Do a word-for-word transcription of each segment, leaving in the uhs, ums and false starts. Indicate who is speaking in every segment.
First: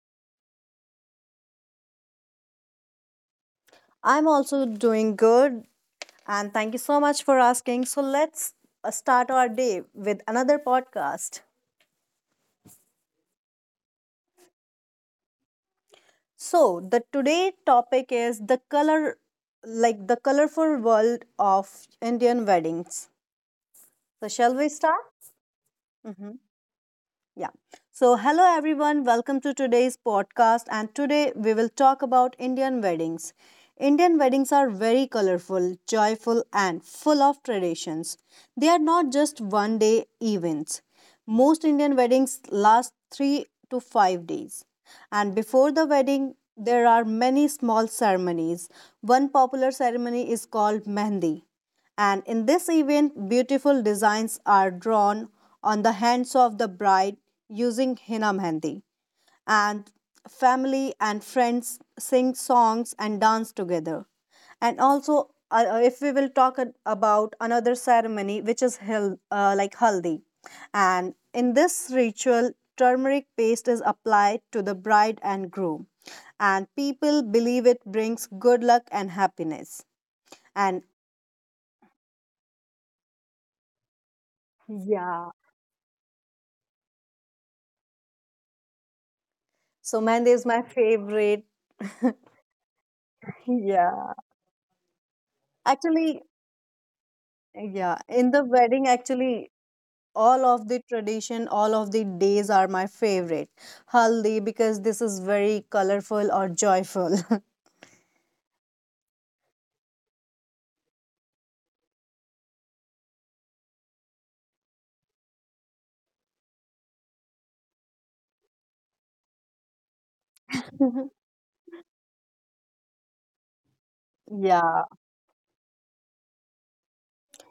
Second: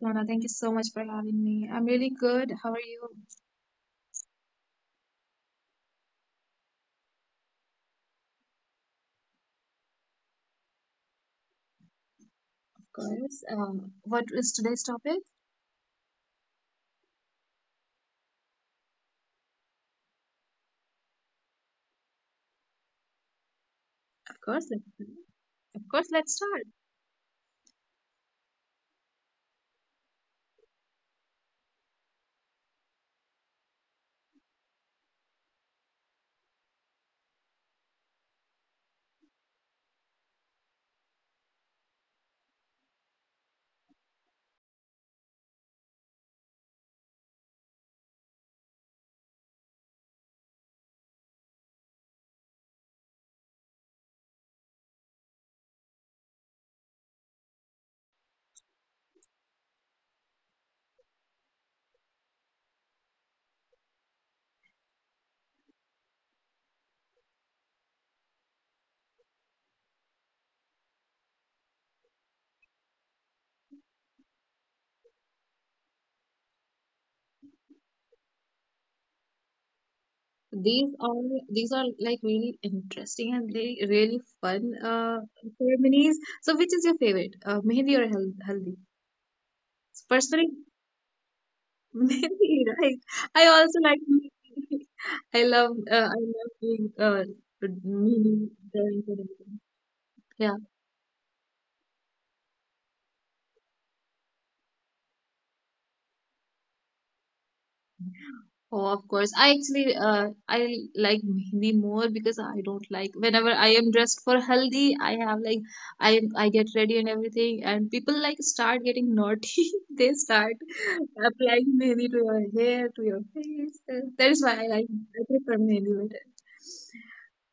Speaker 1: Sona. Thank you so much for having me. I'm really good. How are you?
Speaker 2: I'm also doing good, and thank you so much for asking. So let's uh, start our day with another podcast.
Speaker 1: Of course. Um, what is today's topic?
Speaker 2: So the today topic is the color, like the colorful world of Indian weddings. So
Speaker 1: Of
Speaker 2: shall
Speaker 1: course,
Speaker 2: we
Speaker 1: let's
Speaker 2: start?
Speaker 1: of course
Speaker 2: Mm-hmm.
Speaker 1: let's start.
Speaker 2: Yeah. So, hello everyone, welcome to today's podcast. And today we will talk about Indian weddings. Indian weddings are very colorful, joyful, and full of traditions. They are not just one day events. Most Indian weddings last three to five days. And before the wedding, there are many small ceremonies. One popular ceremony is called Mehndi. And in this event, beautiful designs are drawn on the hands of the bride using henna mehndi. And family and friends sing songs and dance together. And also, uh, uh, if we will talk a- about another ceremony, which is hel- uh, like haldi. And in this ritual, turmeric paste is applied to the bride and groom. And people believe it brings good luck and happiness. And
Speaker 1: These are these are like really interesting and they really fun uh
Speaker 2: yeah.
Speaker 1: ceremonies. So, which is your favorite? Uh, mehndi or hal haldi?
Speaker 2: So Mehndi is
Speaker 1: Personally,
Speaker 2: my favorite.
Speaker 1: mehndi, right? I also like
Speaker 2: Yeah.
Speaker 1: mehndi. I love uh, I
Speaker 2: Actually,
Speaker 1: love doing uh,
Speaker 2: yeah, in
Speaker 1: mehndi
Speaker 2: the wedding,
Speaker 1: drawings and
Speaker 2: actually,
Speaker 1: everything.
Speaker 2: all of the tradition, all of the days are my favorite. Haldi, because this is very colorful or joyful.
Speaker 1: Oh, of course. I actually uh, I like mehndi more because I don't like whenever I am dressed for haldi, I have like I I get ready and everything, and people like start getting naughty. They start applying mehndi to your hair, to your face. Uh, That is why I
Speaker 2: Yeah.
Speaker 1: like I prefer mehndi better.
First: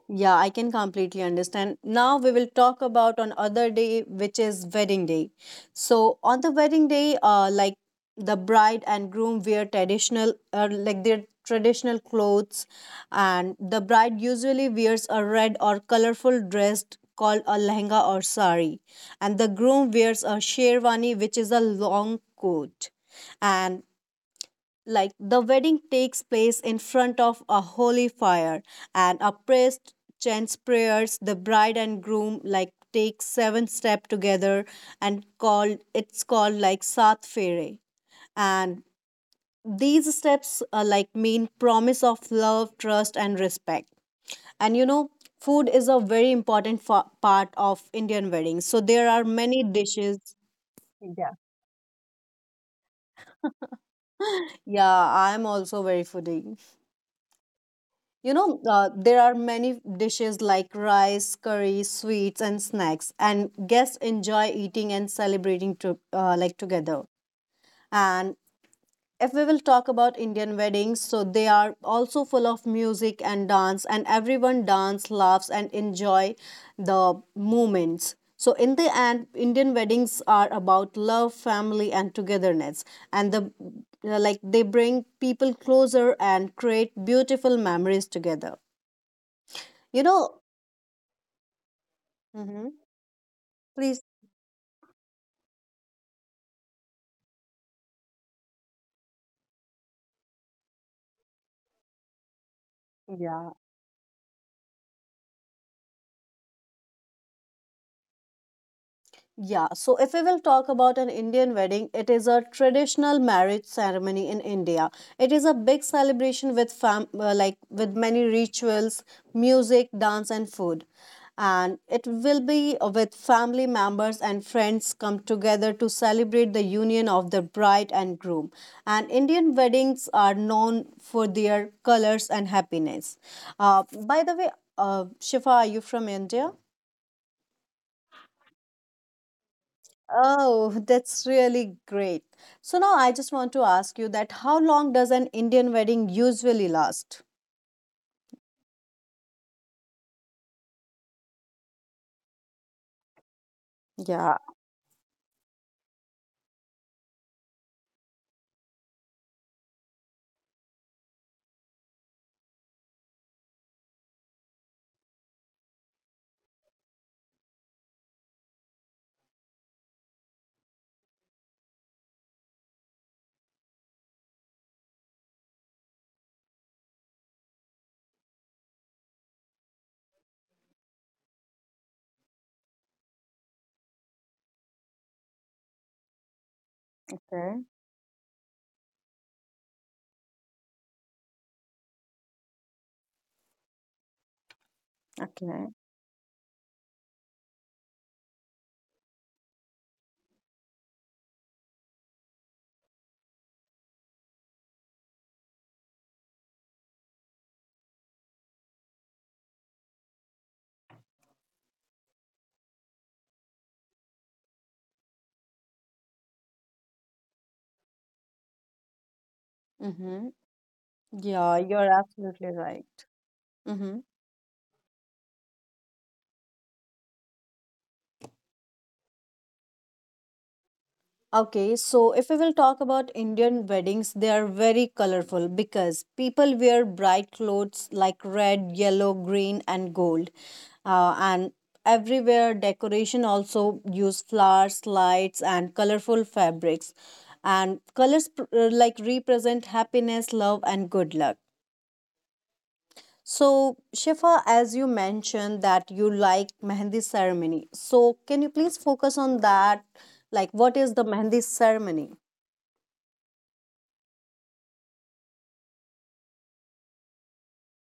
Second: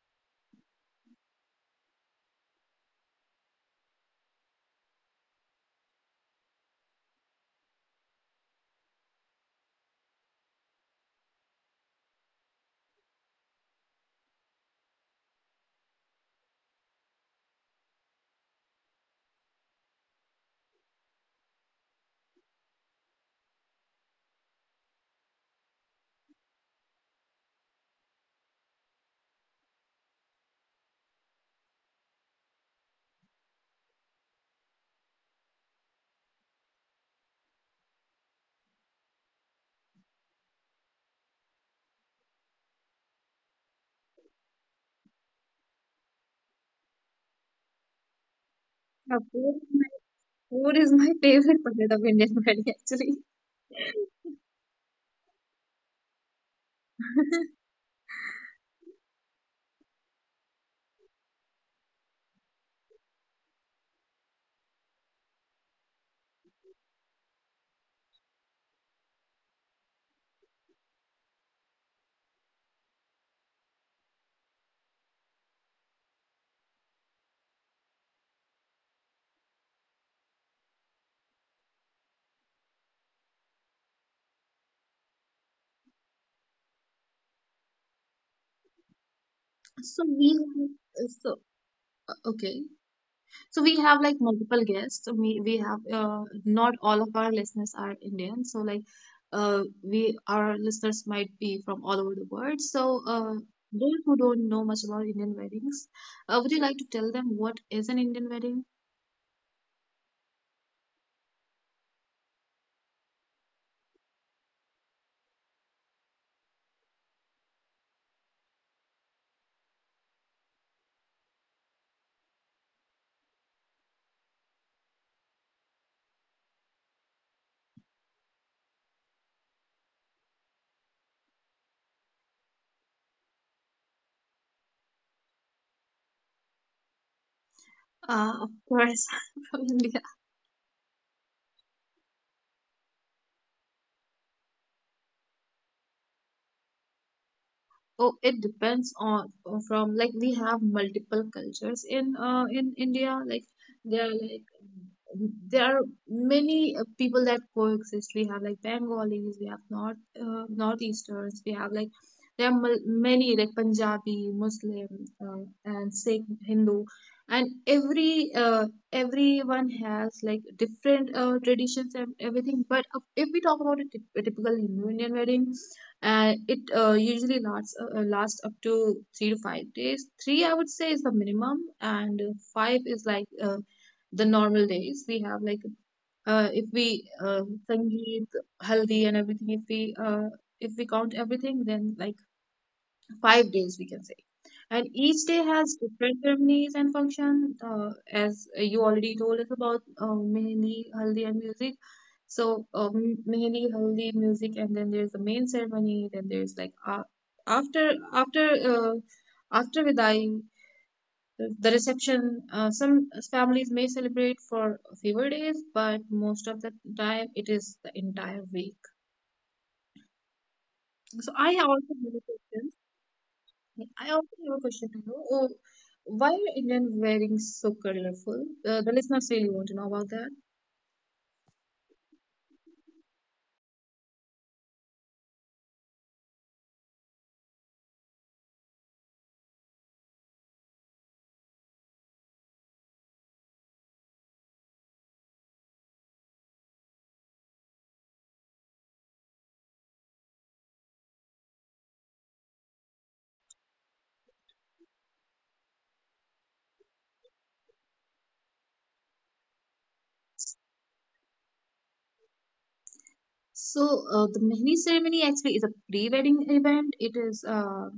Speaker 2: Yeah, I can completely understand. Now we will talk about on other day, which is wedding day. So on the wedding day, uh, like the bride and groom wear traditional, uh, like their traditional clothes, and the bride usually wears a red or colorful dress called a lehenga or sari, and the groom wears a sherwani, which is a long coat, and like the wedding takes place in front of a holy fire and a priest chants prayers the bride and groom like take seven step together and called it's called like sat fere and these steps are like mean promise of love trust and respect. And you know food is a very important fa- part of Indian weddings, so there
Speaker 1: Now,
Speaker 2: are
Speaker 1: food
Speaker 2: many
Speaker 1: is my
Speaker 2: dishes.
Speaker 1: food is my
Speaker 2: Yeah.
Speaker 1: favorite part of Indian wedding actually.
Speaker 2: Yeah, I'm also very foodie. You know, uh, there are many dishes like rice, curry, sweets, and snacks, and guests enjoy eating and celebrating to, uh, like together. And if we will talk about Indian weddings, so they are also full of music and dance, and everyone dance, laughs, and enjoy the moments. So in the end, Indian weddings are about love, family, and togetherness, and the uh, like they bring people closer and create beautiful memories together.
Speaker 1: So
Speaker 2: You
Speaker 1: we
Speaker 2: know,
Speaker 1: have- uh, so uh, okay.
Speaker 2: hmm
Speaker 1: So we have
Speaker 2: please.
Speaker 1: like multiple guests. So We we have uh, not all of our listeners are Indian. So like uh, we our listeners might be from all over the world. So uh,
Speaker 2: Yeah.
Speaker 1: those who don't know much about Indian weddings, uh, would you like to tell them what is an Indian wedding?
Speaker 2: Yeah, so if we will talk about an Indian wedding, it is a traditional marriage ceremony in India. It is a big celebration with fam uh, like with many rituals, music, dance and food. And it will be uh, with family members and friends come together to celebrate the union of the bride and groom. And Indian weddings are known for their colors and happiness. Uh, by the way, uh, Shifa, are you from India?
Speaker 1: Uh, of course, from India.
Speaker 2: Oh, that's really great. So now I just want to ask you that how long does an Indian wedding usually last?
Speaker 1: Oh, it depends on from like we have multiple cultures in uh, in India. Like there are
Speaker 2: Yeah.
Speaker 1: like there are many uh, people that coexist. We have like Bengalis, we have North uh, Northeasters, we have like there are mul- many like Punjabi, Muslim, uh, and Sikh, Hindu, and every uh, everyone has like different uh, traditions and everything. But uh, if we talk about a typ- a typical Hindu Indian wedding and it uh, usually lasts uh, uh, lasts up to three to five days. Three, I would say, is the minimum, and uh, five is like uh, the normal days we have. Like uh, if we uh,
Speaker 2: Okay.
Speaker 1: sangeet, haldi, and everything, if we uh, if we count everything, then like five days we can say. And each day
Speaker 2: Okay.
Speaker 1: has different ceremonies and function. Uh, as you already told us about uh, Mehndi, Haldi, and music. So um, Mehndi, Haldi, music, and then there's the main ceremony. Then there's like uh, after after uh, after Vidai, the the reception. Uh, some families may celebrate for a few days, but most of the time it is the entire week.
Speaker 2: Mm-hmm.
Speaker 1: So I
Speaker 2: Yeah,
Speaker 1: also
Speaker 2: you're
Speaker 1: have a
Speaker 2: absolutely
Speaker 1: question.
Speaker 2: right. Mm-hmm.
Speaker 1: I also have a question to you. Uh, why are Indian wearing so colorful? Uh, the listeners really want to know about that.
Speaker 2: Okay, so if we will talk about Indian weddings, they are very colorful because people wear bright clothes like red, yellow, green, and gold. Uh, and everywhere decoration also use flowers, lights, and colorful fabrics. And colors pr- uh, like represent happiness, love, and good luck. So, Shifa, as you mentioned that you like Mehndi ceremony, so can you please focus on that? Like, what is the Mehndi ceremony?
Speaker 1: So uh, the mehndi ceremony actually is a pre-wedding event. It is uh,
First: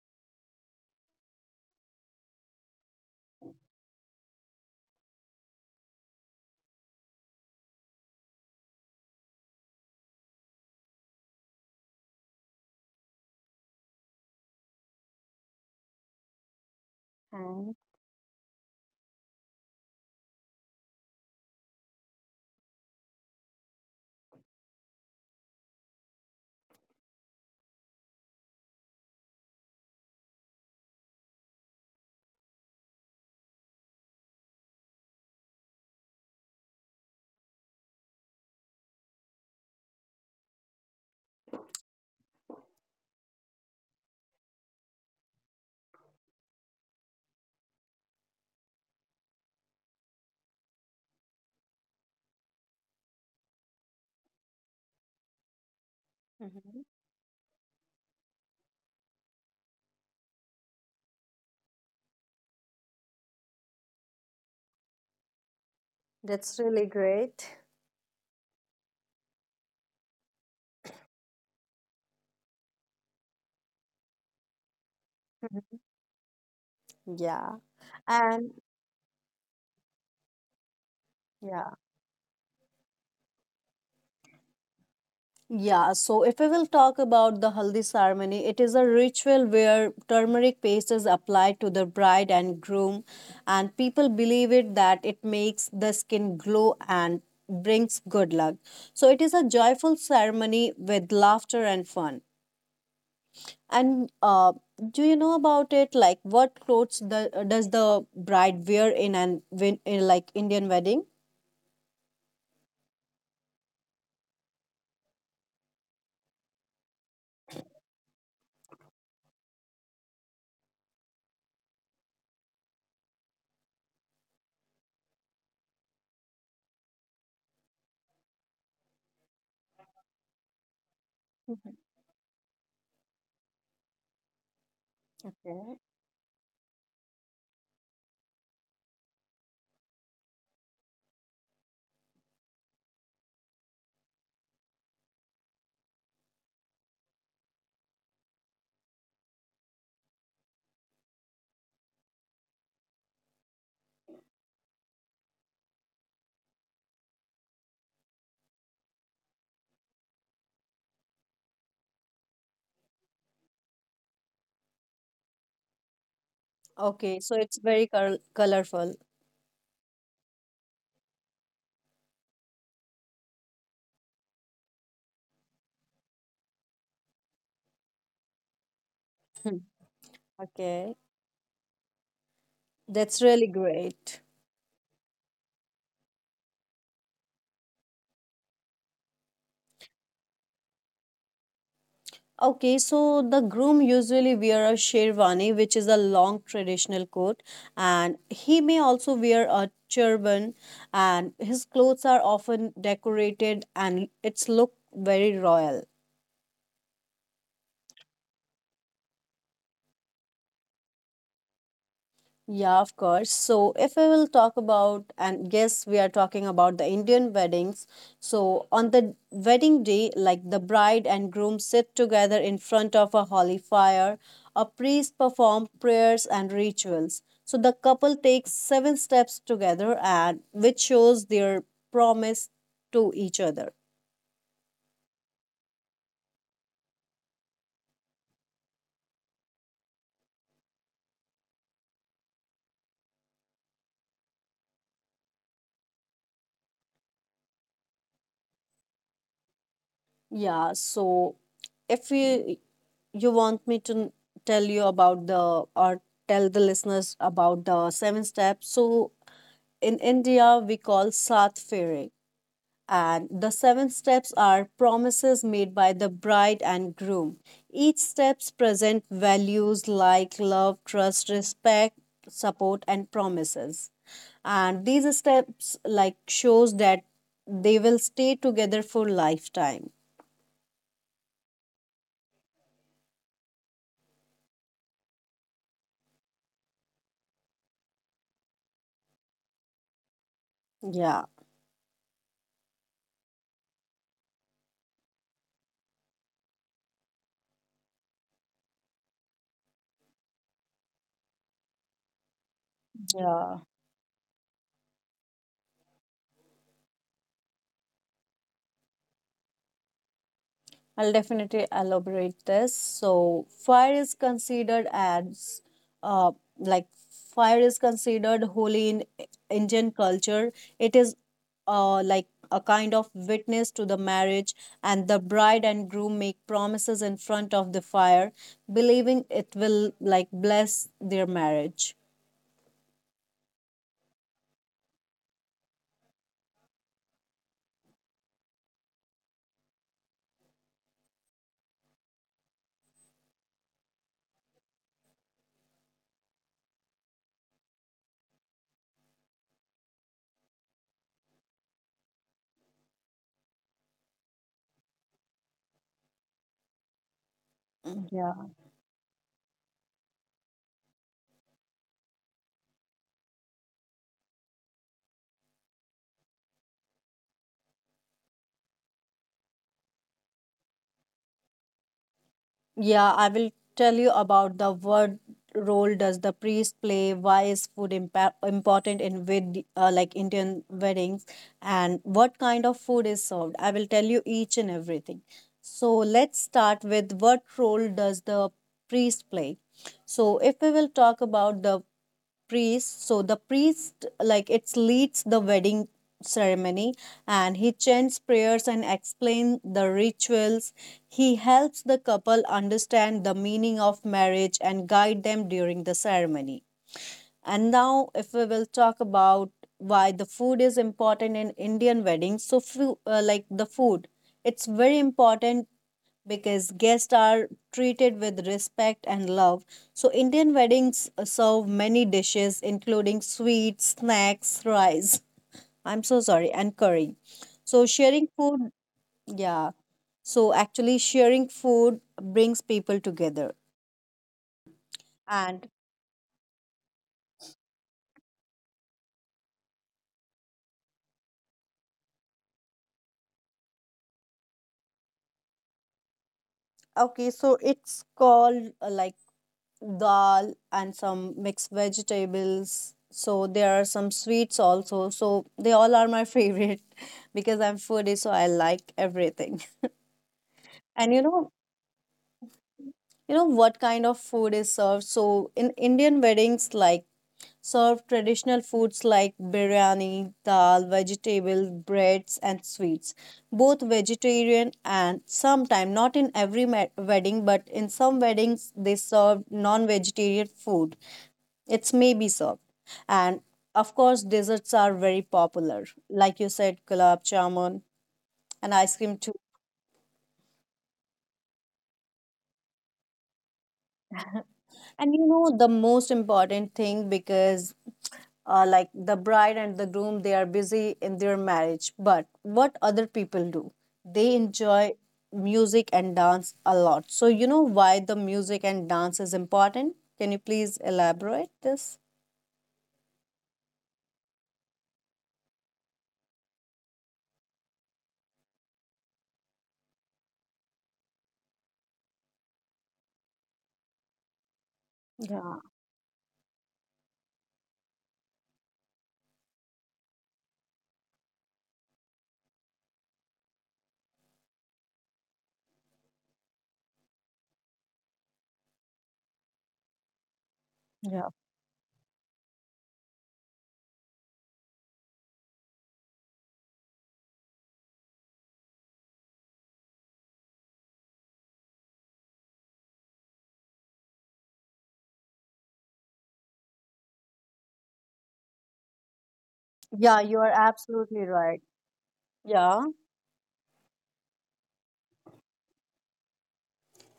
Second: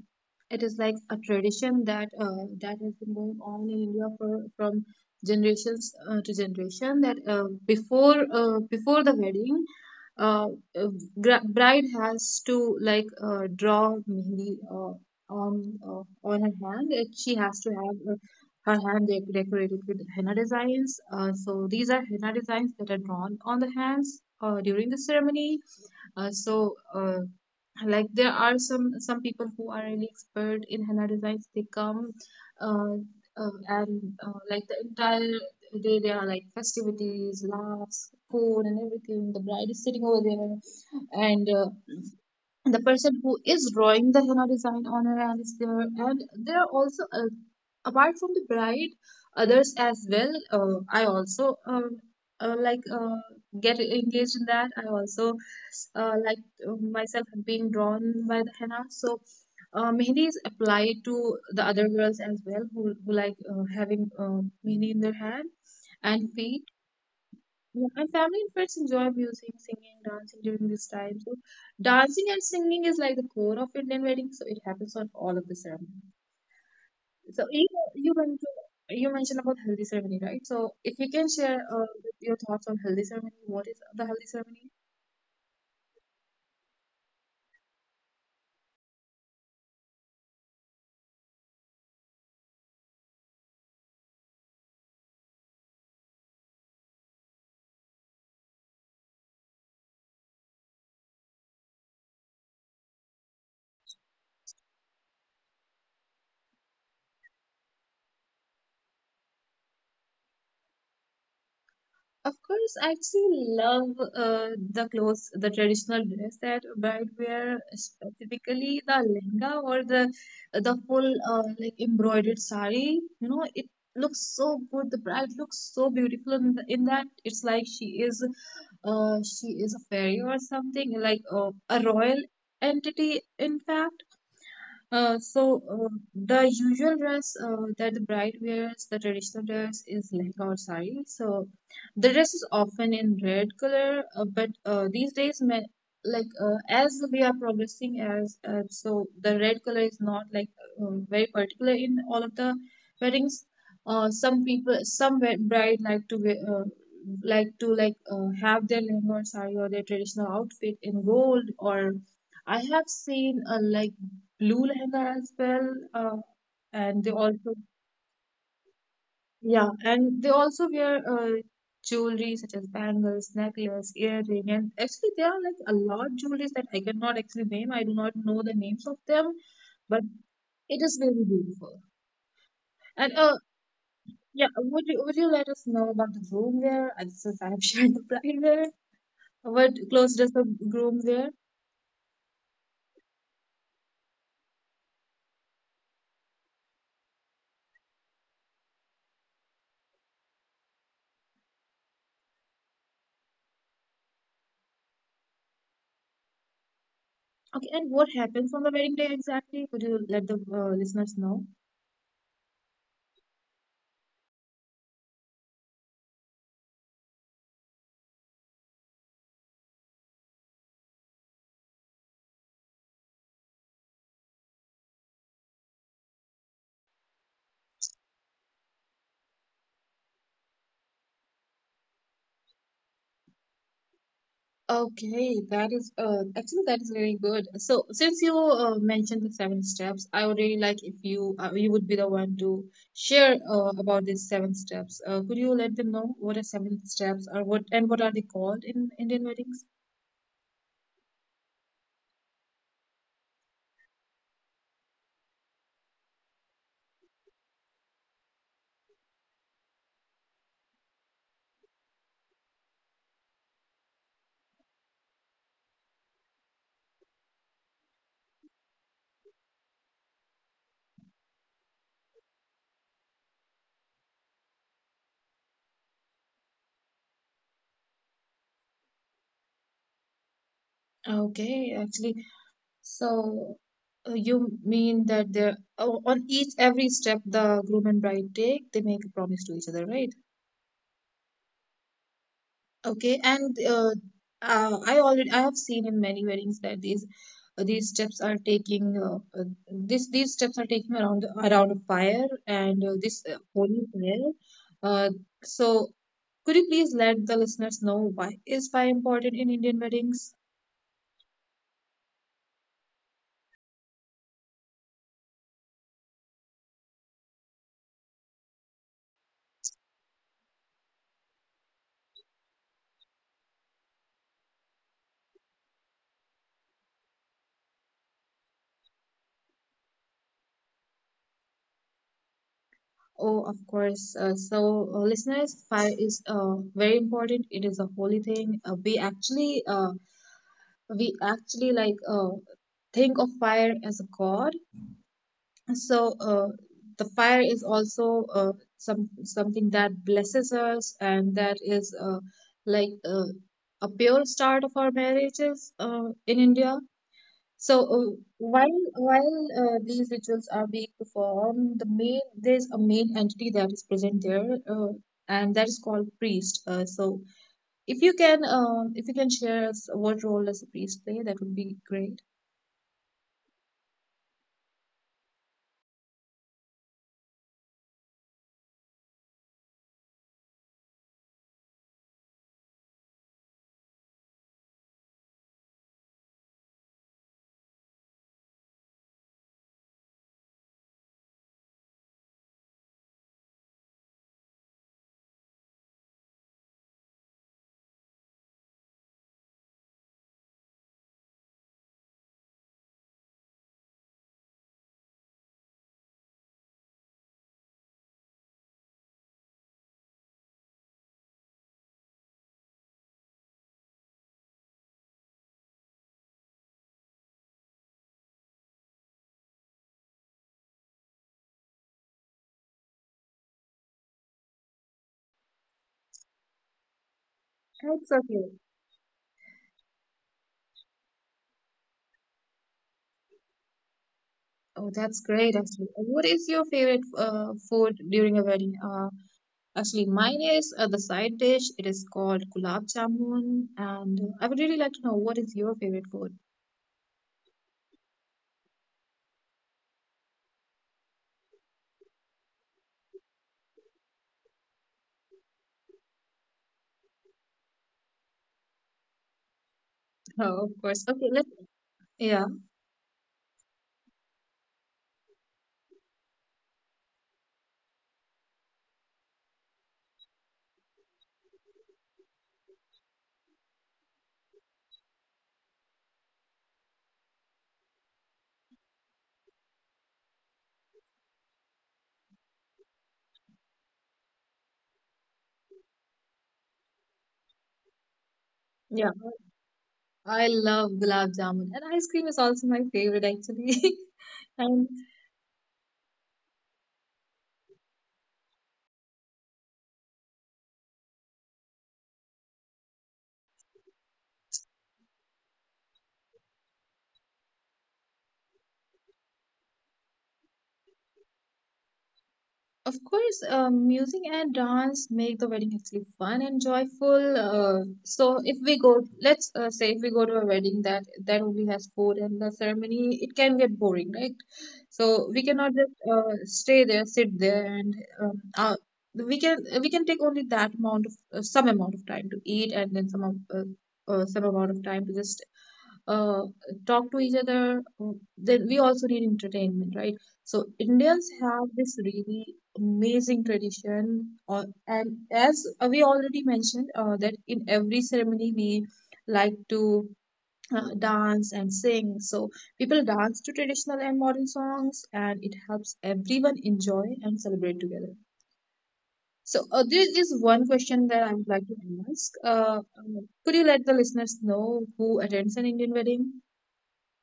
Speaker 1: it is like a tradition that uh, that has been going on in India for from generations uh, to generation. That uh, before uh, before the wedding, uh, uh, gra- bride has to like uh, draw mehndi uh, on uh, on her hand. Uh, She has to
Speaker 2: Hi.
Speaker 1: have Her hand dec- decorated with henna designs. Uh, so these are henna designs that are drawn on the hands uh, during the ceremony. Uh, so uh, like there are some some people who are really expert in henna designs. They come uh, uh, and uh, like the entire day there are like festivities, laughs, food, and everything. The bride is sitting over there, and uh, the person who is drawing the henna design on her hand is there, and there are also uh, apart from the bride others as well. Uh, i also um, uh, like uh, get engaged in that. I also uh, like uh,
Speaker 2: Mhm.
Speaker 1: myself being drawn by the henna, so uh, mehndi is applied to the other girls as well who, who like uh, having uh, mehndi in their hand and
Speaker 2: That's
Speaker 1: feet.
Speaker 2: really great.
Speaker 1: Yeah, and family and friends enjoy music, singing, dancing during this time. So, dancing and singing is like the core of Indian wedding. So, it happens on all of the ceremony. So,
Speaker 2: Yeah.
Speaker 1: if you went to,
Speaker 2: And
Speaker 1: you mentioned about healthy ceremony, right? So, if you can share
Speaker 2: yeah.
Speaker 1: uh, your thoughts on healthy ceremony, what is the healthy ceremony?
Speaker 2: Yeah, so if we will talk about the haldi ceremony, it is a ritual where turmeric paste is applied to the bride and groom, and people believe it that it makes the skin glow and brings good luck. So it is a joyful ceremony with laughter and fun. And uh, do you know about it? Like, what clothes the, does the bride wear in an win, in like Indian wedding?
Speaker 1: Of course, I actually love uh, the clothes, the traditional dress that bride wear, specifically the lehenga or the the full uh, like embroidered sari. You know, it looks so good. The bride looks so beautiful in, the, in that. It's like she is uh she is a fairy or something like uh, a
Speaker 2: Mhm.
Speaker 1: royal entity, in fact. Uh, so
Speaker 2: Okay.
Speaker 1: uh, the usual dress uh, that the bride wears, the traditional dress is lehenga or sari. So the dress is often in red color, uh, but uh, these days, men, like uh, as we are progressing, as uh, so the red color is not like uh, very particular in all of the weddings. Uh, some people, some wed- bride like to wear, uh, like to like uh, have their lehenga or sari or their traditional outfit in gold, or I have seen a like blue lehenga as well, uh, and they
Speaker 2: Okay, so
Speaker 1: also
Speaker 2: it's very col colorful.
Speaker 1: Yeah, and they also wear uh, jewelry such as bangles, necklace, earring, and actually there are like a lot of jewelries that I cannot actually name. I do not know the names of them, but it is
Speaker 2: Okay.
Speaker 1: very beautiful. And
Speaker 2: That's
Speaker 1: uh,
Speaker 2: really great.
Speaker 1: yeah, would you would you let us know about the groom wear? Uh, Since I have shared the bride wear, what clothes does the groom wear?
Speaker 2: Okay, so the groom usually wear a sherwani, which is a long traditional coat, and he may also wear a turban, and his clothes are often decorated and it's look very royal.
Speaker 1: Okay, and what happens on the wedding day exactly? Could you let the uh, listeners know?
Speaker 2: Yeah, of course. So, if we will talk about, and guess we are talking about the Indian weddings. So, on the wedding day, like the bride and groom sit together in front of a holy fire, a priest perform prayers and rituals. So, the couple takes seven steps together, and which shows their promise to each other.
Speaker 1: Okay, that is uh actually that is really good. So since you uh, mentioned the seven steps, I would really like if you uh, you would be the one to share uh, about these seven steps. Uh, could you let them know what are seven steps or what and what are they called in Indian weddings?
Speaker 2: Yeah, so if you you want me to tell you about the or tell the listeners about the seven steps, so in India we call Sat Fairy. And the seven steps are promises made by the bride and groom. Each steps present values like love, trust, respect, support, and promises. And these steps like shows that they will stay together for lifetime.
Speaker 1: Okay, actually, so uh, you mean that they're oh, on each every step the groom and bride take, they make a promise to each other, right?
Speaker 2: Yeah.
Speaker 1: Okay, and uh, uh, I already I have seen in many weddings that these uh, these steps are taking uh, uh, this these steps are taking around around a fire and uh, this uh,
Speaker 2: Yeah,
Speaker 1: holy fire. Uh, so could you please let the listeners know why is fire important in Indian weddings?
Speaker 2: I'll definitely elaborate this. So, fire is considered as, uh, like fire is considered holy in I- Indian culture. It is, uh, like a kind of witness to the marriage, and the bride and groom make promises in front of the fire, believing it will like bless their marriage.
Speaker 1: Oh, of course. Uh, so uh, listeners, fire is uh, very important. It is a holy thing. Uh, we actually uh, we actually like uh, think of fire as a god, so uh, the fire is also uh, some something that blesses us, and that is uh, like uh, a pure start of our marriages uh, in India. So uh,
Speaker 2: Yeah.
Speaker 1: while while uh, these rituals are being performed, the main there's a main entity that is present there, uh, and that is called priest. Uh, so if you can uh, if you can share us what role does a priest play, that would be great.
Speaker 2: Yeah, I will tell you about the what role does the priest play? Why is food impa- important in with uh, like Indian weddings, and what kind of food is served? I will tell you each and everything. So let's start with what role does the priest play? So if we will talk about the priest so the priest like it leads the wedding ceremony and he chants prayers and explains the rituals. He helps the couple understand the meaning of marriage and guide them during the ceremony. And now, if we will talk about why the food is important in Indian weddings, so fu- uh, like the food, it's very important because guests are treated with respect and love. So Indian weddings uh, serve many dishes, including sweets, snacks, rice. I'm so sorry, and curry. So
Speaker 1: It's
Speaker 2: sharing
Speaker 1: okay.
Speaker 2: food, yeah. So actually, sharing food brings people together.
Speaker 1: Oh, that's great,
Speaker 2: And
Speaker 1: actually. Uh, What is your favorite uh, food during a wedding? Uh, actually, mine is uh, the side dish. It is called gulab jamun, and uh, I would really like to know what is your favorite food.
Speaker 2: okay, so it's called uh, like dal and some mixed vegetables. So there are some sweets also. So they all are my favorite because I'm foodie, so I like everything.
Speaker 1: Oh, of course.
Speaker 2: And you
Speaker 1: Okay, let's.
Speaker 2: know,
Speaker 1: Yeah,
Speaker 2: you know what kind of food is served. So in Indian weddings, like serve traditional foods like biryani, dal, vegetables, breads, and sweets. Both vegetarian and sometime not in every ma- wedding, but in some weddings they serve non-vegetarian food. It's maybe served. And of course, desserts are very popular. Like you said, gulab jamun and ice
Speaker 1: yeah.
Speaker 2: cream too.
Speaker 1: I love gulab jamun, and ice cream is also my favorite, actually. And
Speaker 2: And you know, the most important thing because uh, like the bride and the groom, they are busy in their marriage. But what other people do? They enjoy music and dance a lot. So you know why the music and dance is important? Can you please elaborate this?
Speaker 1: Of course, uh, music and dance make the wedding actually fun and joyful. Uh, so if we go, let's uh, say if we go to a wedding that that only has food and the ceremony, it can get boring, right? So we
Speaker 2: Yeah,
Speaker 1: cannot just uh, stay there, sit there, and um, uh, we can we can take only that amount of uh, some amount of time to eat, and then some of, uh, uh, some amount of time to just uh, talk to each other, mm, then we also need entertainment, right? So Indians
Speaker 2: yeah.
Speaker 1: have this really amazing tradition, uh, and as uh, we already mentioned, uh, that in every ceremony we like to uh, dance and sing. So people dance to traditional and modern songs, and it helps everyone enjoy and celebrate together. So uh, there
Speaker 2: Yeah,
Speaker 1: is
Speaker 2: you are
Speaker 1: one question that
Speaker 2: absolutely
Speaker 1: I would like
Speaker 2: right.
Speaker 1: to ask. Uh,
Speaker 2: Yeah.
Speaker 1: um, could you let the listeners know who attends an Indian wedding?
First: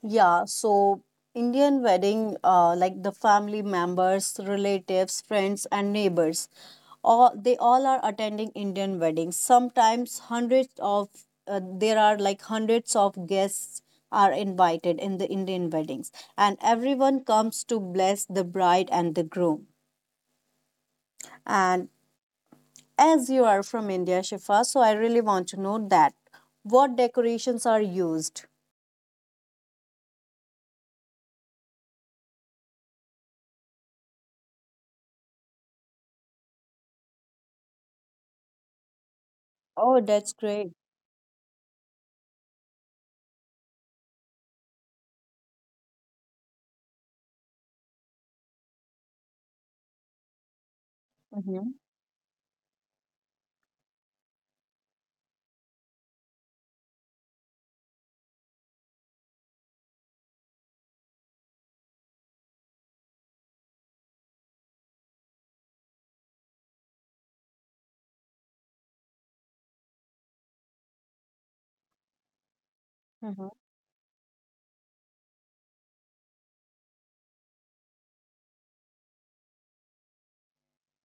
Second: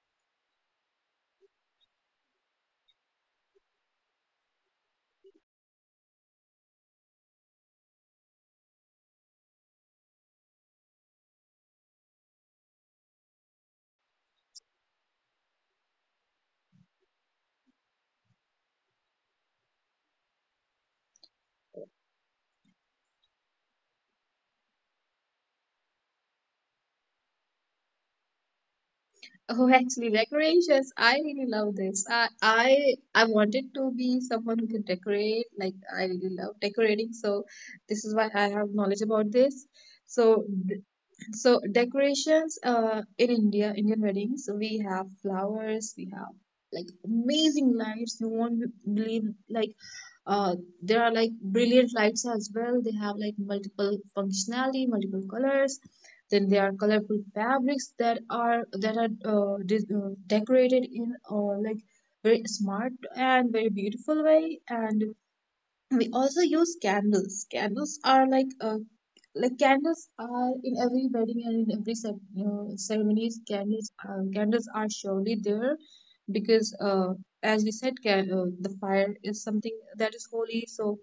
Speaker 2: Yeah, so Indian wedding, uh, like the family members, relatives, friends, and neighbors, all they all are attending Indian weddings. Sometimes hundreds of uh, there are like hundreds of guests are invited in the Indian weddings, and everyone comes to bless the bride and the groom. And as you are from India, Shifa, so I really want to know that what decorations are used.
Speaker 1: Oh, actually, decorations. I really love this. I I I wanted to be someone who can decorate. Like I really love decorating, so this is why I have knowledge about this.
Speaker 2: Oh, that's
Speaker 1: So
Speaker 2: great.
Speaker 1: so decorations uh, in India, Indian weddings, we have flowers, we have like amazing lights. You won't believe like uh, there are like
Speaker 2: Mm-hmm.
Speaker 1: brilliant lights as well. They have like multiple functionality, multiple colors. Then there are colorful fabrics that are that are uh, dis- uh, decorated in uh, like very smart and very beautiful way. And we also use candles. Candles are like uh, like candles are in every wedding and in every cep- uh, ceremonies,
Speaker 2: Mm-hmm.
Speaker 1: candles uh, candles are surely there because uh, as we said, can, uh, the fire is something that is holy. So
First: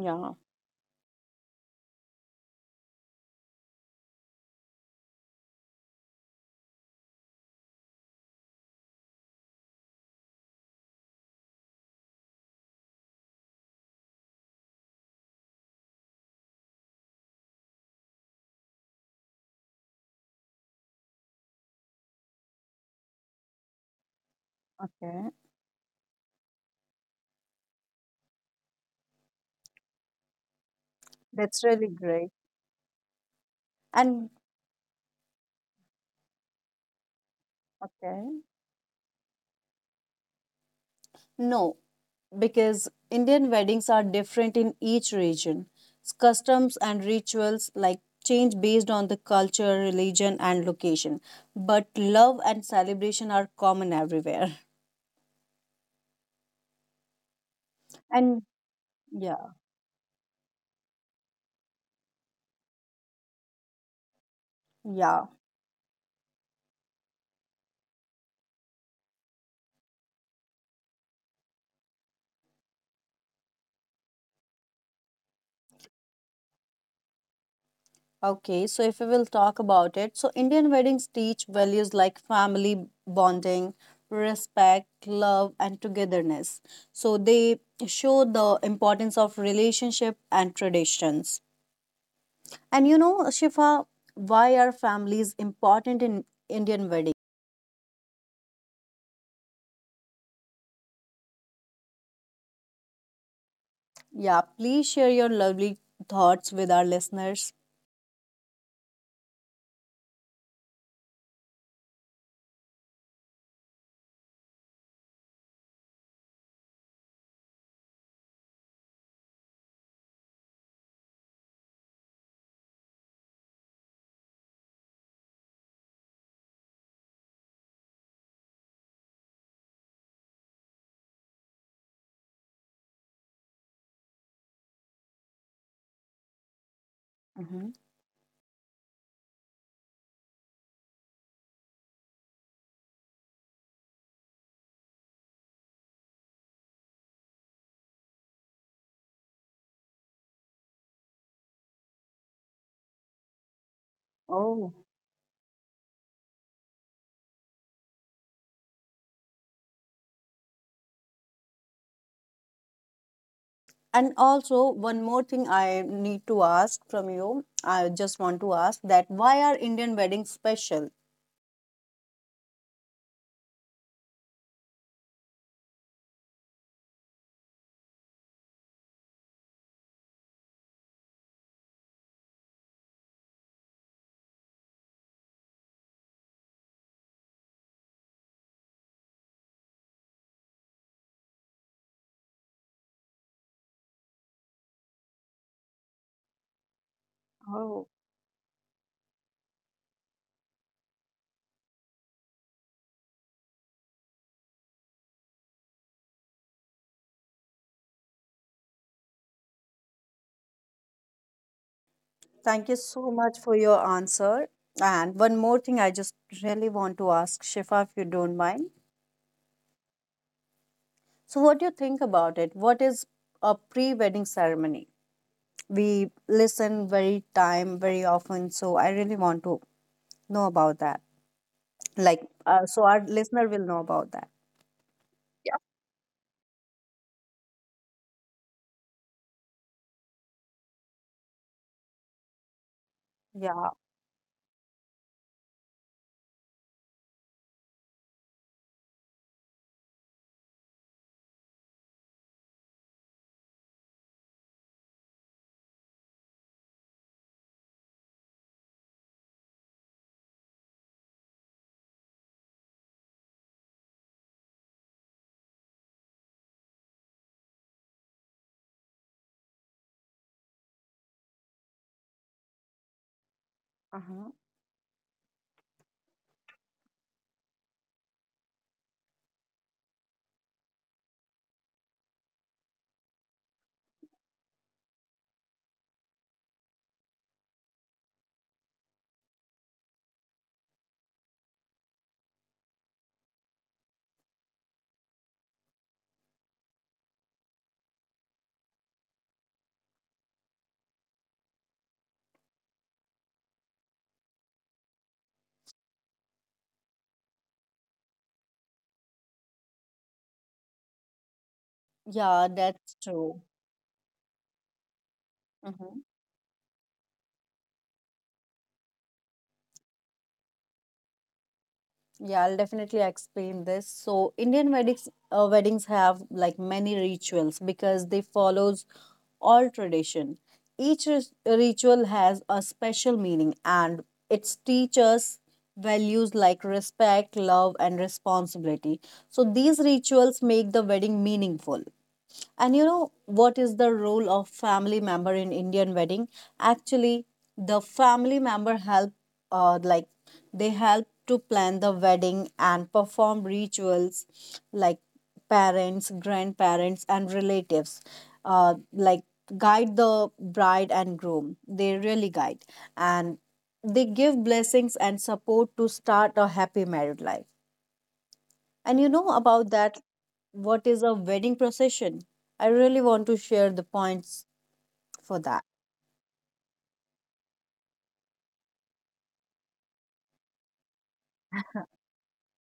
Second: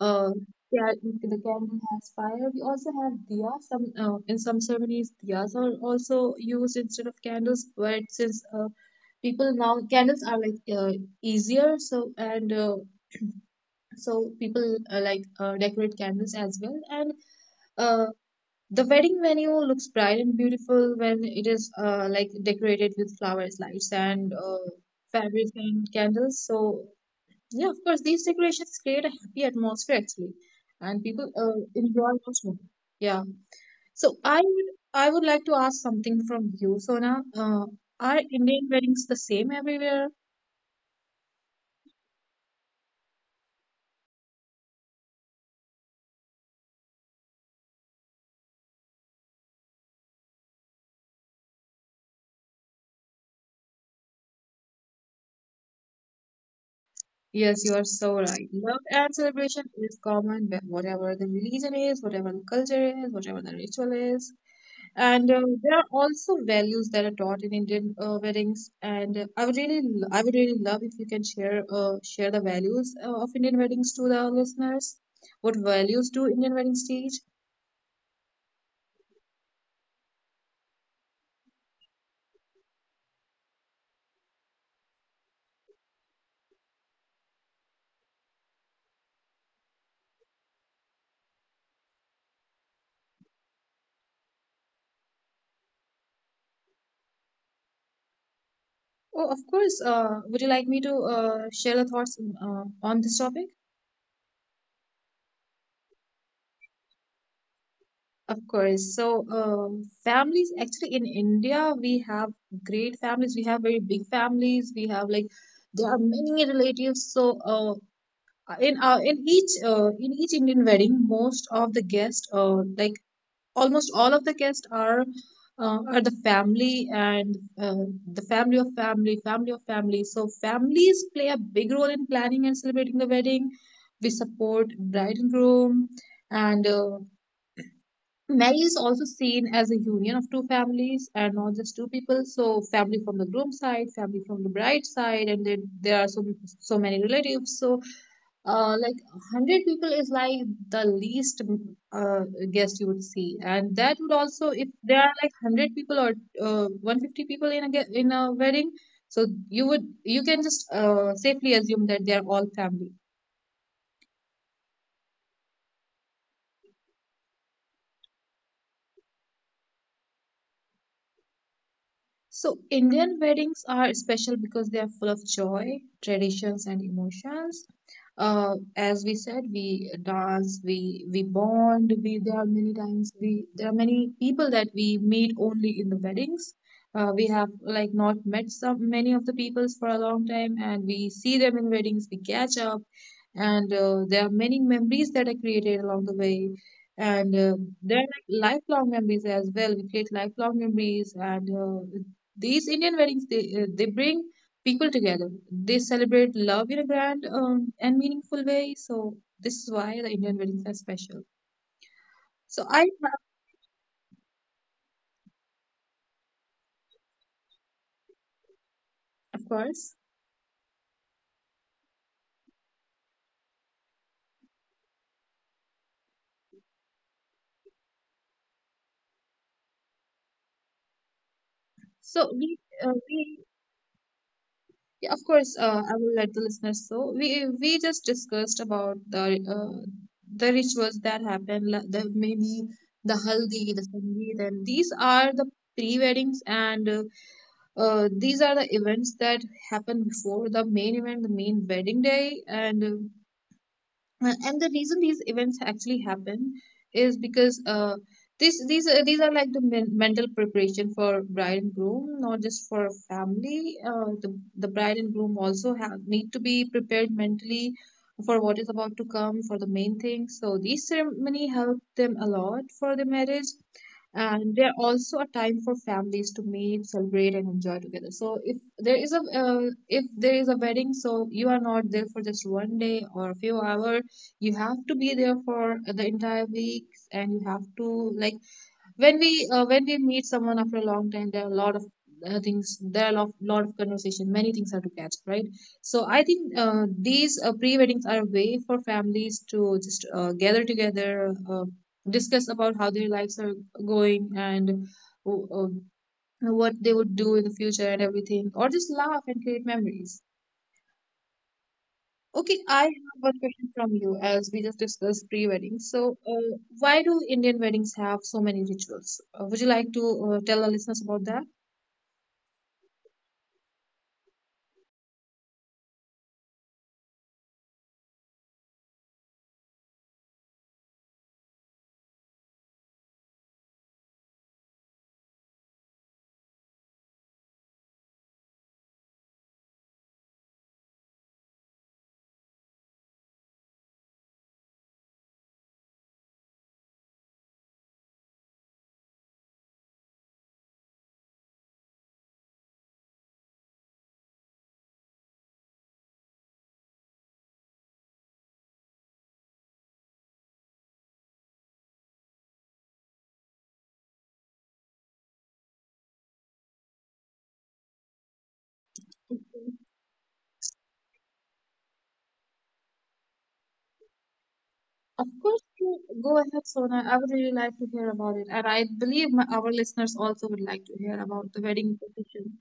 Speaker 1: uh, yeah, the candle has fire. We also have diya. Some uh, in some ceremonies, diyas are also used instead of candles, but since uh, people now, candles are like uh, easier, so and uh, so people uh, like uh, decorate candles as well and uh. The wedding venue looks bright and beautiful when it is uh, like decorated with flowers, lights, and uh,
Speaker 2: Okay.
Speaker 1: fabric and candles. So yeah, of course, these decorations create a happy atmosphere actually, and people uh,
Speaker 2: That's really
Speaker 1: enjoy
Speaker 2: great.
Speaker 1: much more. Yeah. So
Speaker 2: And
Speaker 1: I would I would like to ask something from you, Sona. Uh, are
Speaker 2: okay.
Speaker 1: Indian weddings the same everywhere?
Speaker 2: No, because Indian weddings are different in each region. S- Customs and rituals like change based on the culture, religion, and location. But love and celebration are common everywhere.
Speaker 1: Yes, you are so
Speaker 2: And
Speaker 1: right. Love and
Speaker 2: yeah,
Speaker 1: celebration is common, wh- whatever the religion is, whatever the culture is, whatever the ritual is.
Speaker 2: yeah.
Speaker 1: And uh, there are also values that are taught in Indian uh, weddings. And uh, I would really, l- I would really love if you can share, uh, share the values uh, of Indian weddings to the listeners. What values do Indian weddings teach?
Speaker 2: Okay, so if we will talk about it, so Indian weddings teach values like family bonding, respect, love, and togetherness. So they show the importance of relationship and traditions. And you know, Shifa, why are families important in Indian weddings?
Speaker 1: Oh, of course. Uh, would you like me to uh, share the thoughts uh, on this topic?
Speaker 2: Yeah, please share your lovely thoughts with our listeners.
Speaker 1: Of course. So, um, families, actually in India, we have great families. We have very big families. We have like there are many relatives. So, uh, Uh, in uh, in each uh, in each Indian wedding, most of the guests, uh, like almost all of the guests, are uh, are the family, and uh, the family of family, family of family. So families play a big role in planning and celebrating the wedding. We support bride and groom, and uh,
Speaker 2: Hmm.
Speaker 1: marriage is also seen as a union of two families and not just two people. So family from the groom side, family from the bride side, and then there are so so many relatives. So uh, like a hundred people is like the least, mm, uh, guest you would see. And that would also, if
Speaker 2: Oh.
Speaker 1: there are like a hundred people or uh, a hundred fifty people in a ge- in a wedding, so you would you can just uh, safely assume that they are all family.
Speaker 2: And also, one more thing I need to ask from you. I just want to ask that why are Indian weddings special?
Speaker 1: So, Indian weddings are special because they are full of joy, traditions, and emotions. Uh, as we said, we dance, we we bond. We there are many times we there are many people that we meet only in the weddings. Uh, we have like not met some many of the peoples for a long time, and we see them in weddings. We catch up, and uh, there are many memories that are created along the way, and uh,
Speaker 2: Oh,
Speaker 1: there are like lifelong memories as well. We create lifelong memories, and uh, these Indian weddings, they uh, they bring people together. They celebrate love in a grand, um, and meaningful way. So this is why the Indian weddings are special. So
Speaker 2: thank you
Speaker 1: I have,
Speaker 2: so much for your answer. And one more thing I just really want to ask Shifa, if you don't mind.
Speaker 1: of course.
Speaker 2: So, what do you think about it? What is a pre wedding ceremony? We listen very time, very often. So, I really want to know about that.
Speaker 1: So
Speaker 2: Like,
Speaker 1: we
Speaker 2: uh, so
Speaker 1: uh,
Speaker 2: our
Speaker 1: we
Speaker 2: listener will know about that.
Speaker 1: Yeah, of course, uh, I will let the listeners know. We we just discussed about the uh, the rituals that happen. La- The maybe the haldi,
Speaker 2: Yeah.
Speaker 1: the sangeet, and these are the pre-weddings. And uh, Uh, these are the events that happen before the main event, the main wedding day, and uh, and the reason these events actually happen is because uh, this these are, these are like the men- mental preparation for bride and groom, not just for family. Uh, the the bride and groom also have need to be prepared mentally for what is about to come for the main thing. So these ceremony help them a lot for the marriage,
Speaker 2: Uh-huh.
Speaker 1: and they're also a time for families to meet, celebrate, and enjoy together. So if there is a uh, if there is a wedding, so you are not there for just one day or a few hours. You have to be there for the entire weeks, and you have to like, when we uh, when we meet someone after a long time, there are a lot of uh, things, there are a lot, lot of conversation, many things are to catch right. So I think uh, these uh, pre-weddings are a way for families to just uh, gather together, uh, discuss about how their lives are going, and uh, uh, what they would do in the future and everything, or just laugh and create memories.
Speaker 2: Yeah,
Speaker 1: Okay, I have
Speaker 2: that's
Speaker 1: one
Speaker 2: true.
Speaker 1: question from you, as we just discussed pre-wedding.
Speaker 2: Hmm.
Speaker 1: So, uh, why do Indian weddings have so many rituals? Uh, would you like to uh, tell our listeners about that?
Speaker 2: Yeah, I'll definitely explain this. So, Indian weddings uh, weddings have like many rituals because they follows all tradition. Each ris- ritual has a special meaning and it teaches values like respect, love, and responsibility. So, these rituals make the wedding meaningful. And you know what is the role of family member in Indian wedding? Actually, the family member help uh, like they help to plan the wedding and perform rituals like parents, grandparents and relatives uh, like guide the bride and groom. They really guide and they give blessings and support to start a happy married life. And you know about
Speaker 1: Mhm.
Speaker 2: that, what is a wedding procession? I really want to share the points
Speaker 1: Of
Speaker 2: for
Speaker 1: course,
Speaker 2: that.
Speaker 1: you go ahead, Sona. I would really like to hear about it, and I believe my, our listeners also would like to hear about the wedding tradition.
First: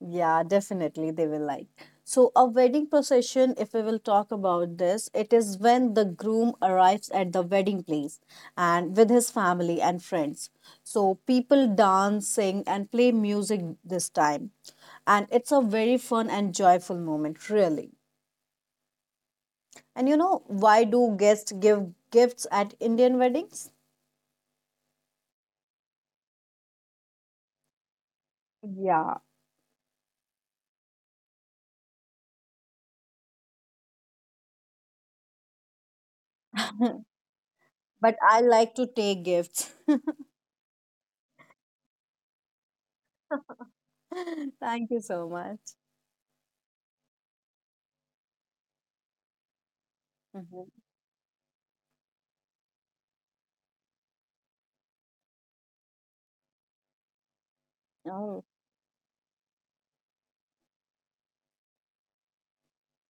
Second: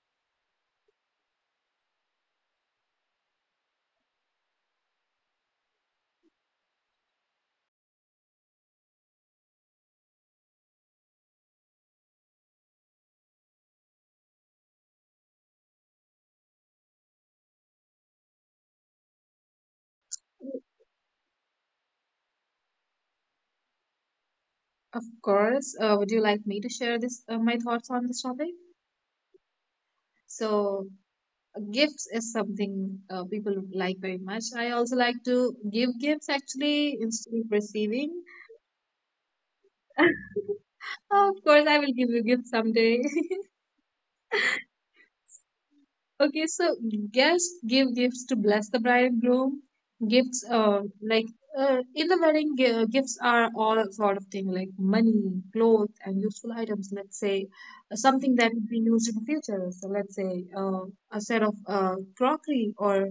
Speaker 2: Yeah, definitely they will like. So, a wedding procession, if we will talk about this, it is when the groom arrives at the wedding place and with his family and friends. So, people dance, sing, and play music this time. And it's a very fun and joyful moment, really. And you know, why do guests give gifts at Indian weddings?
Speaker 1: Of course, uh, would you like me to share this uh, my thoughts on this topic?
Speaker 2: Yeah.
Speaker 1: So, gifts is something uh, people like very much. I also like to give gifts actually, instead of
Speaker 2: But
Speaker 1: receiving.
Speaker 2: I like to take gifts.
Speaker 1: Of course, I will give you gifts someday.
Speaker 2: Thank you so much.
Speaker 1: Okay, so guests give gifts to bless the bride and groom. Gifts,
Speaker 2: Mhm.
Speaker 1: uh, like uh, In the wedding, gi- uh, gifts are all sort of thing, like money, clothes, and useful items. Let's say uh, something
Speaker 2: Oh,
Speaker 1: that would be used in the future. So let's say uh, a set of uh, crockery or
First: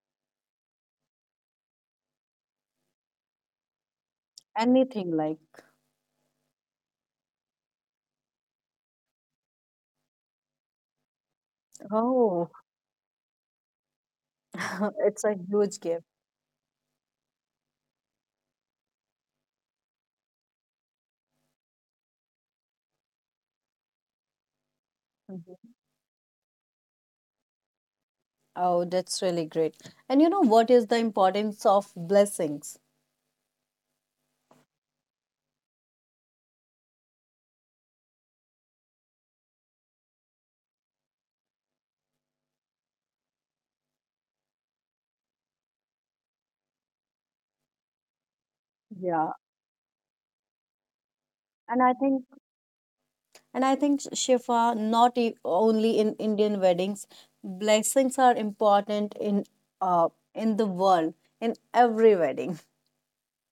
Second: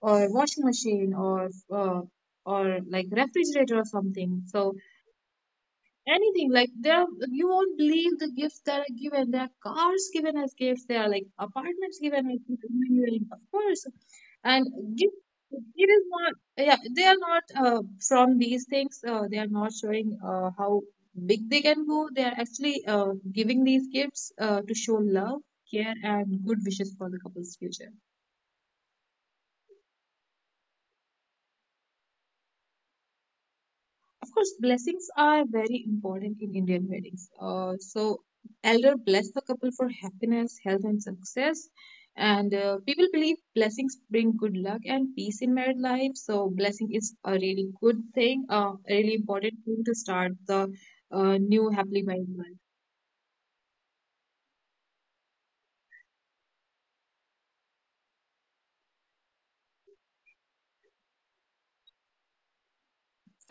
Speaker 1: or washing machine or uh, or like refrigerator or something. So
Speaker 2: anything like,
Speaker 1: anything like, there are, you won't believe the gifts that are given. There are cars given as gifts, there are like apartments given as
Speaker 2: oh,
Speaker 1: gifts, really, of course. and gift
Speaker 2: it's a huge
Speaker 1: it is
Speaker 2: gift.
Speaker 1: not, yeah, they are not uh, from these things, uh, they are not showing uh, how big they can go. They are actually uh, giving these gifts uh, to show love,
Speaker 2: Mhm.
Speaker 1: care, and good wishes for the couple's future.
Speaker 2: Oh, that's really great. And you know what is the importance of blessings?
Speaker 1: Of course, blessings are very important in Indian weddings. Uh, so, elder bless the couple for happiness, health, and success. And uh, people believe blessings bring good luck and peace in married life. So, blessing is a really good thing, uh, a really
Speaker 2: Yeah.
Speaker 1: important thing to start the uh, new
Speaker 2: And I
Speaker 1: happily
Speaker 2: think,
Speaker 1: married life.
Speaker 2: and I think, Shifa, not e- only in Indian weddings, blessings are important in uh in the world, in every wedding.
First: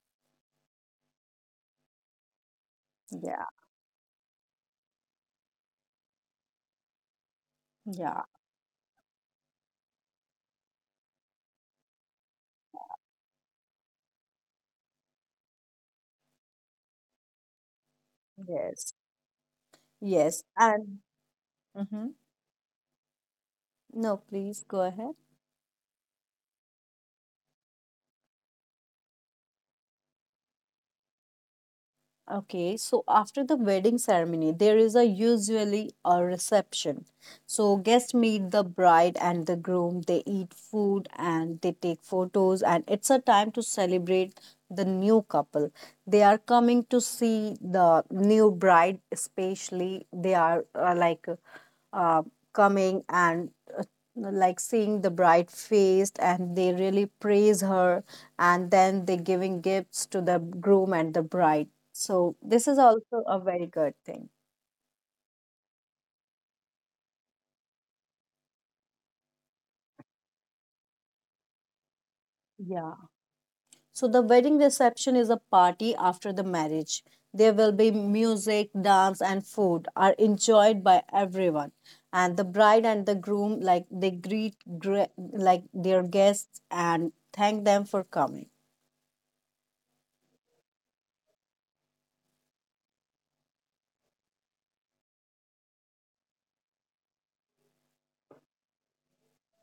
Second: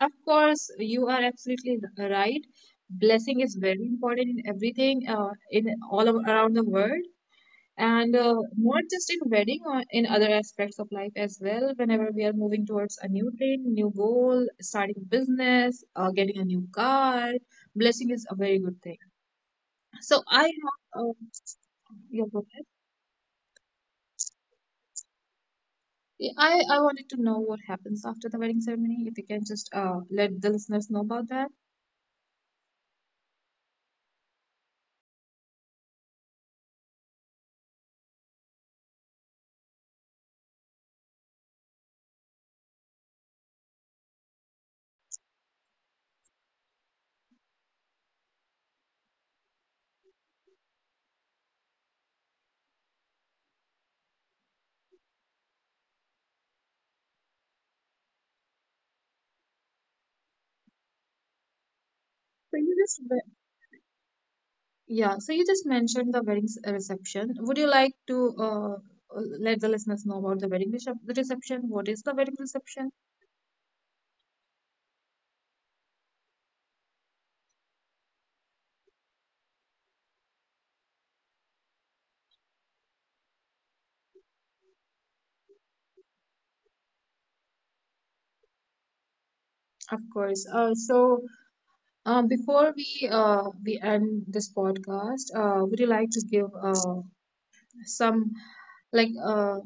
Speaker 1: Of course, you are absolutely r- right. Blessing
Speaker 2: Yeah.
Speaker 1: is very important in everything, uh, in all of, around the world. And
Speaker 2: Yeah.
Speaker 1: uh, not just in wedding, or in other aspects of life as well. Whenever we are moving towards a new thing, new goal, starting a business, uh, getting a new car, blessing is a very good
Speaker 2: Yes.
Speaker 1: thing. So I
Speaker 2: Yes.
Speaker 1: have
Speaker 2: And
Speaker 1: uh,
Speaker 2: mhm.
Speaker 1: Yeah, go ahead.
Speaker 2: No, please go ahead.
Speaker 1: Yeah, I, I wanted to know what happens after the wedding ceremony, if you can just uh, let the listeners know about that.
Speaker 2: Okay, so after the wedding ceremony, there is a usually a reception. So guests meet the bride and the groom, they eat food and they take photos, and it's a time to celebrate the new couple. They are coming to see the new bride, especially. They are uh, like uh, coming and uh, like seeing the bride faced and they really praise her, and then they giving gifts to the groom and the bride. So
Speaker 1: so
Speaker 2: this
Speaker 1: you
Speaker 2: is
Speaker 1: just
Speaker 2: also
Speaker 1: ve-
Speaker 2: a very good thing.
Speaker 1: yeah, so you just mentioned the wedding s- reception. Would you like to uh, let the listeners know about the wedding recep- reception, what is the wedding reception?
Speaker 2: Yeah. So the wedding reception is a party after the marriage. There will be music, dance and food are enjoyed by everyone, and the bride and the groom, like, they greet gre- like their guests and thank them for coming.
Speaker 1: Of course. Uh, so, um, before we uh, we end this podcast, uh, would you like to give uh, some like uh,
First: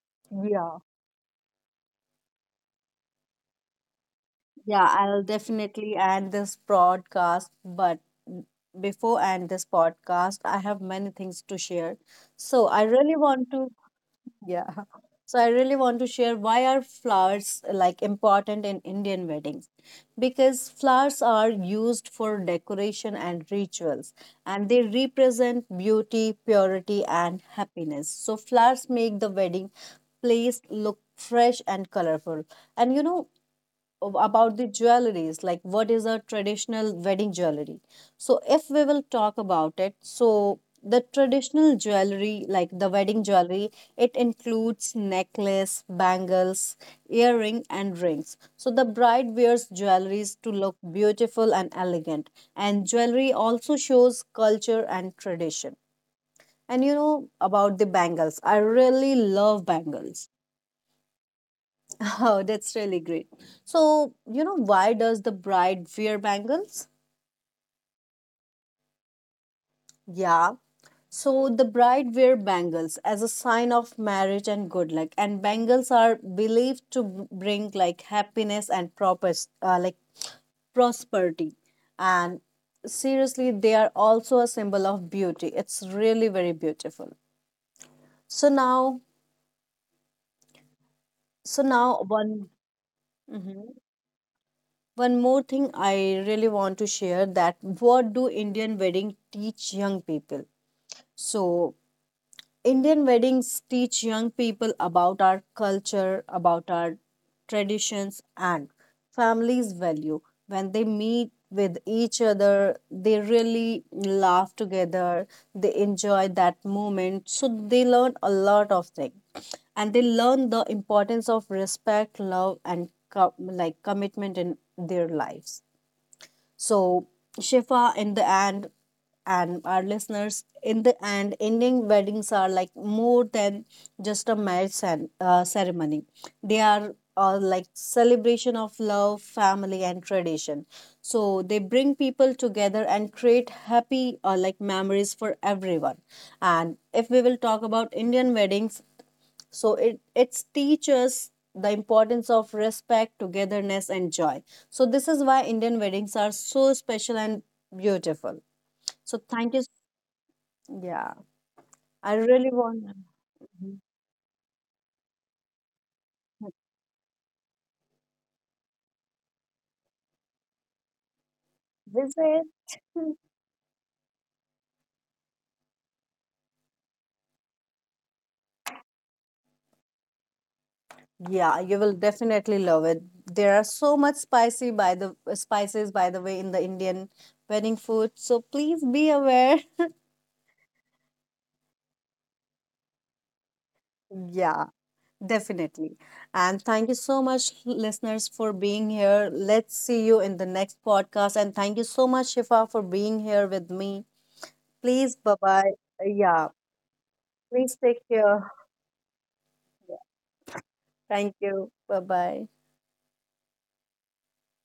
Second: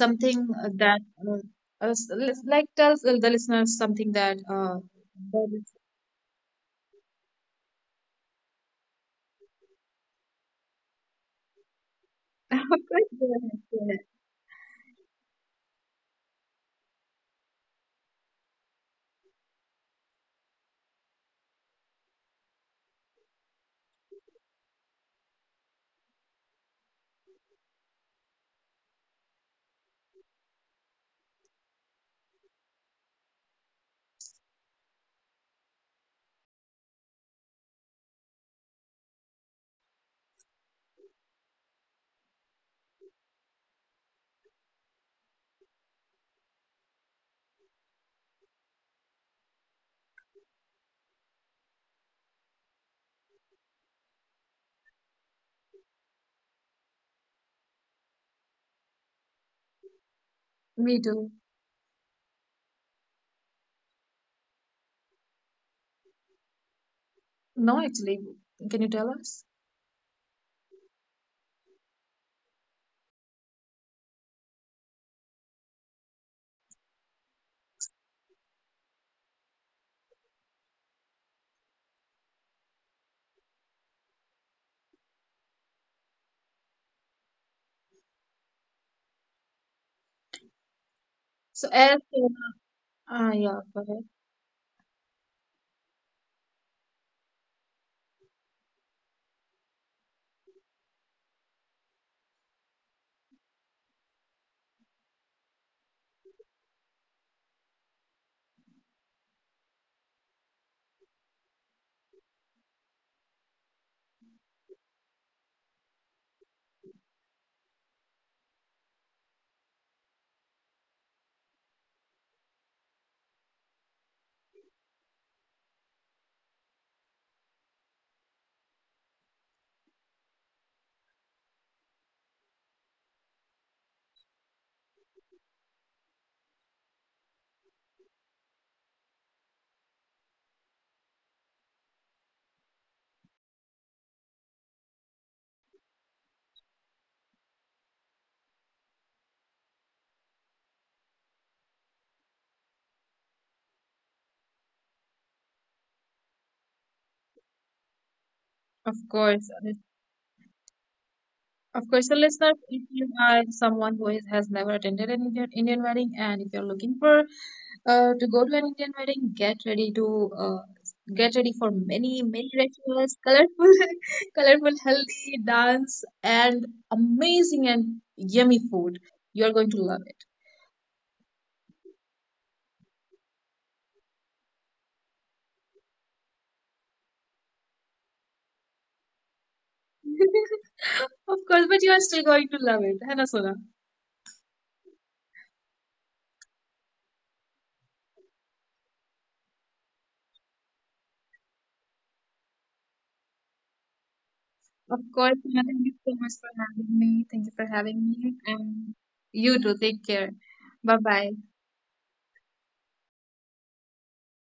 Speaker 1: something
Speaker 2: Yeah.
Speaker 1: that uh, uh, s- li- like tell the listeners something that uh,
Speaker 2: Yeah, I'll
Speaker 1: that is
Speaker 2: definitely end this broadcast, but before end this podcast, I have many things to share.
Speaker 1: of
Speaker 2: So I
Speaker 1: course,
Speaker 2: really
Speaker 1: go
Speaker 2: want
Speaker 1: ahead,
Speaker 2: to,
Speaker 1: go ahead.
Speaker 2: yeah. So I really want to share, why are flowers like important in Indian weddings? Because flowers are used for decoration and rituals, and they represent beauty, purity, and happiness. So flowers make the wedding place look fresh and colorful. And you know, ab- about the jewelries, like, what is a traditional wedding jewelry? So if we will talk about it, so the traditional jewelry, like the wedding jewelry, it includes necklace, bangles, earring and rings. So the bride wears jewelries to look beautiful and elegant, and jewelry also shows culture and tradition. And you know about the bangles, I really love bangles.
Speaker 1: Me too.
Speaker 2: Oh, that's really great. So, you know, why does the bride wear bangles?
Speaker 1: No, actually, can you tell us?
Speaker 2: Yeah. So, the bride wear bangles as a sign of marriage and good luck. And bangles are believed to b- bring like happiness and proper, uh, like prosperity. And seriously, they are also a symbol of beauty. It's really very beautiful. So now, so
Speaker 1: So, as
Speaker 2: now
Speaker 1: uh,
Speaker 2: one.
Speaker 1: ah, yeah,
Speaker 2: Mhm.
Speaker 1: go ahead.
Speaker 2: One more thing I really want to share, that what do Indian wedding teach young people? So Indian weddings teach young people about our culture, about our traditions and families value. When they meet with each other, they really laugh together, they enjoy that moment. So they learn a lot of things and they learn the importance of respect, love and co- like commitment in their lives. So, Shifa, in the end, and our listeners, in the end, Indian weddings are like more than just a marriage cen- uh, ceremony. They are uh, like celebration of love, family, and tradition. So they bring people together and create happy uh, like memories for everyone. And if we will talk about Indian weddings, so it it's teaches the importance of respect, togetherness, and joy. So this is why Indian weddings are so special and beautiful.
Speaker 1: Of
Speaker 2: So
Speaker 1: course,
Speaker 2: thank you.
Speaker 1: uh,
Speaker 2: Yeah,
Speaker 1: of course.
Speaker 2: I
Speaker 1: So,
Speaker 2: really
Speaker 1: listeners, if
Speaker 2: want
Speaker 1: you are
Speaker 2: to
Speaker 1: someone who is, has never attended an Indian Indian wedding, and if you're looking for Uh, to go to an Indian wedding, get ready to uh, get ready for many,
Speaker 2: visit.
Speaker 1: many rituals, colorful, colorful, healthy dance, and amazing and yummy food. You are going to love it.
Speaker 2: Yeah, you will definitely love it. There are so much spicy by the spices, by the way, in the Indian wedding food. So please be aware.
Speaker 1: Of course, but you are still going to love it, Hannah Sona.
Speaker 2: Yeah. Definitely. And thank you so much, listeners, for being here. Let's see you in the next podcast. And thank you so much, Shifa, for being here with me.
Speaker 1: Of
Speaker 2: Please, bye
Speaker 1: course, Hannah,
Speaker 2: bye.
Speaker 1: thank you so much
Speaker 2: Yeah,
Speaker 1: for having me. Thank you for
Speaker 2: please take
Speaker 1: having me,
Speaker 2: care.
Speaker 1: and you too. Take care. Bye bye.
Speaker 2: Thank you. Bye bye.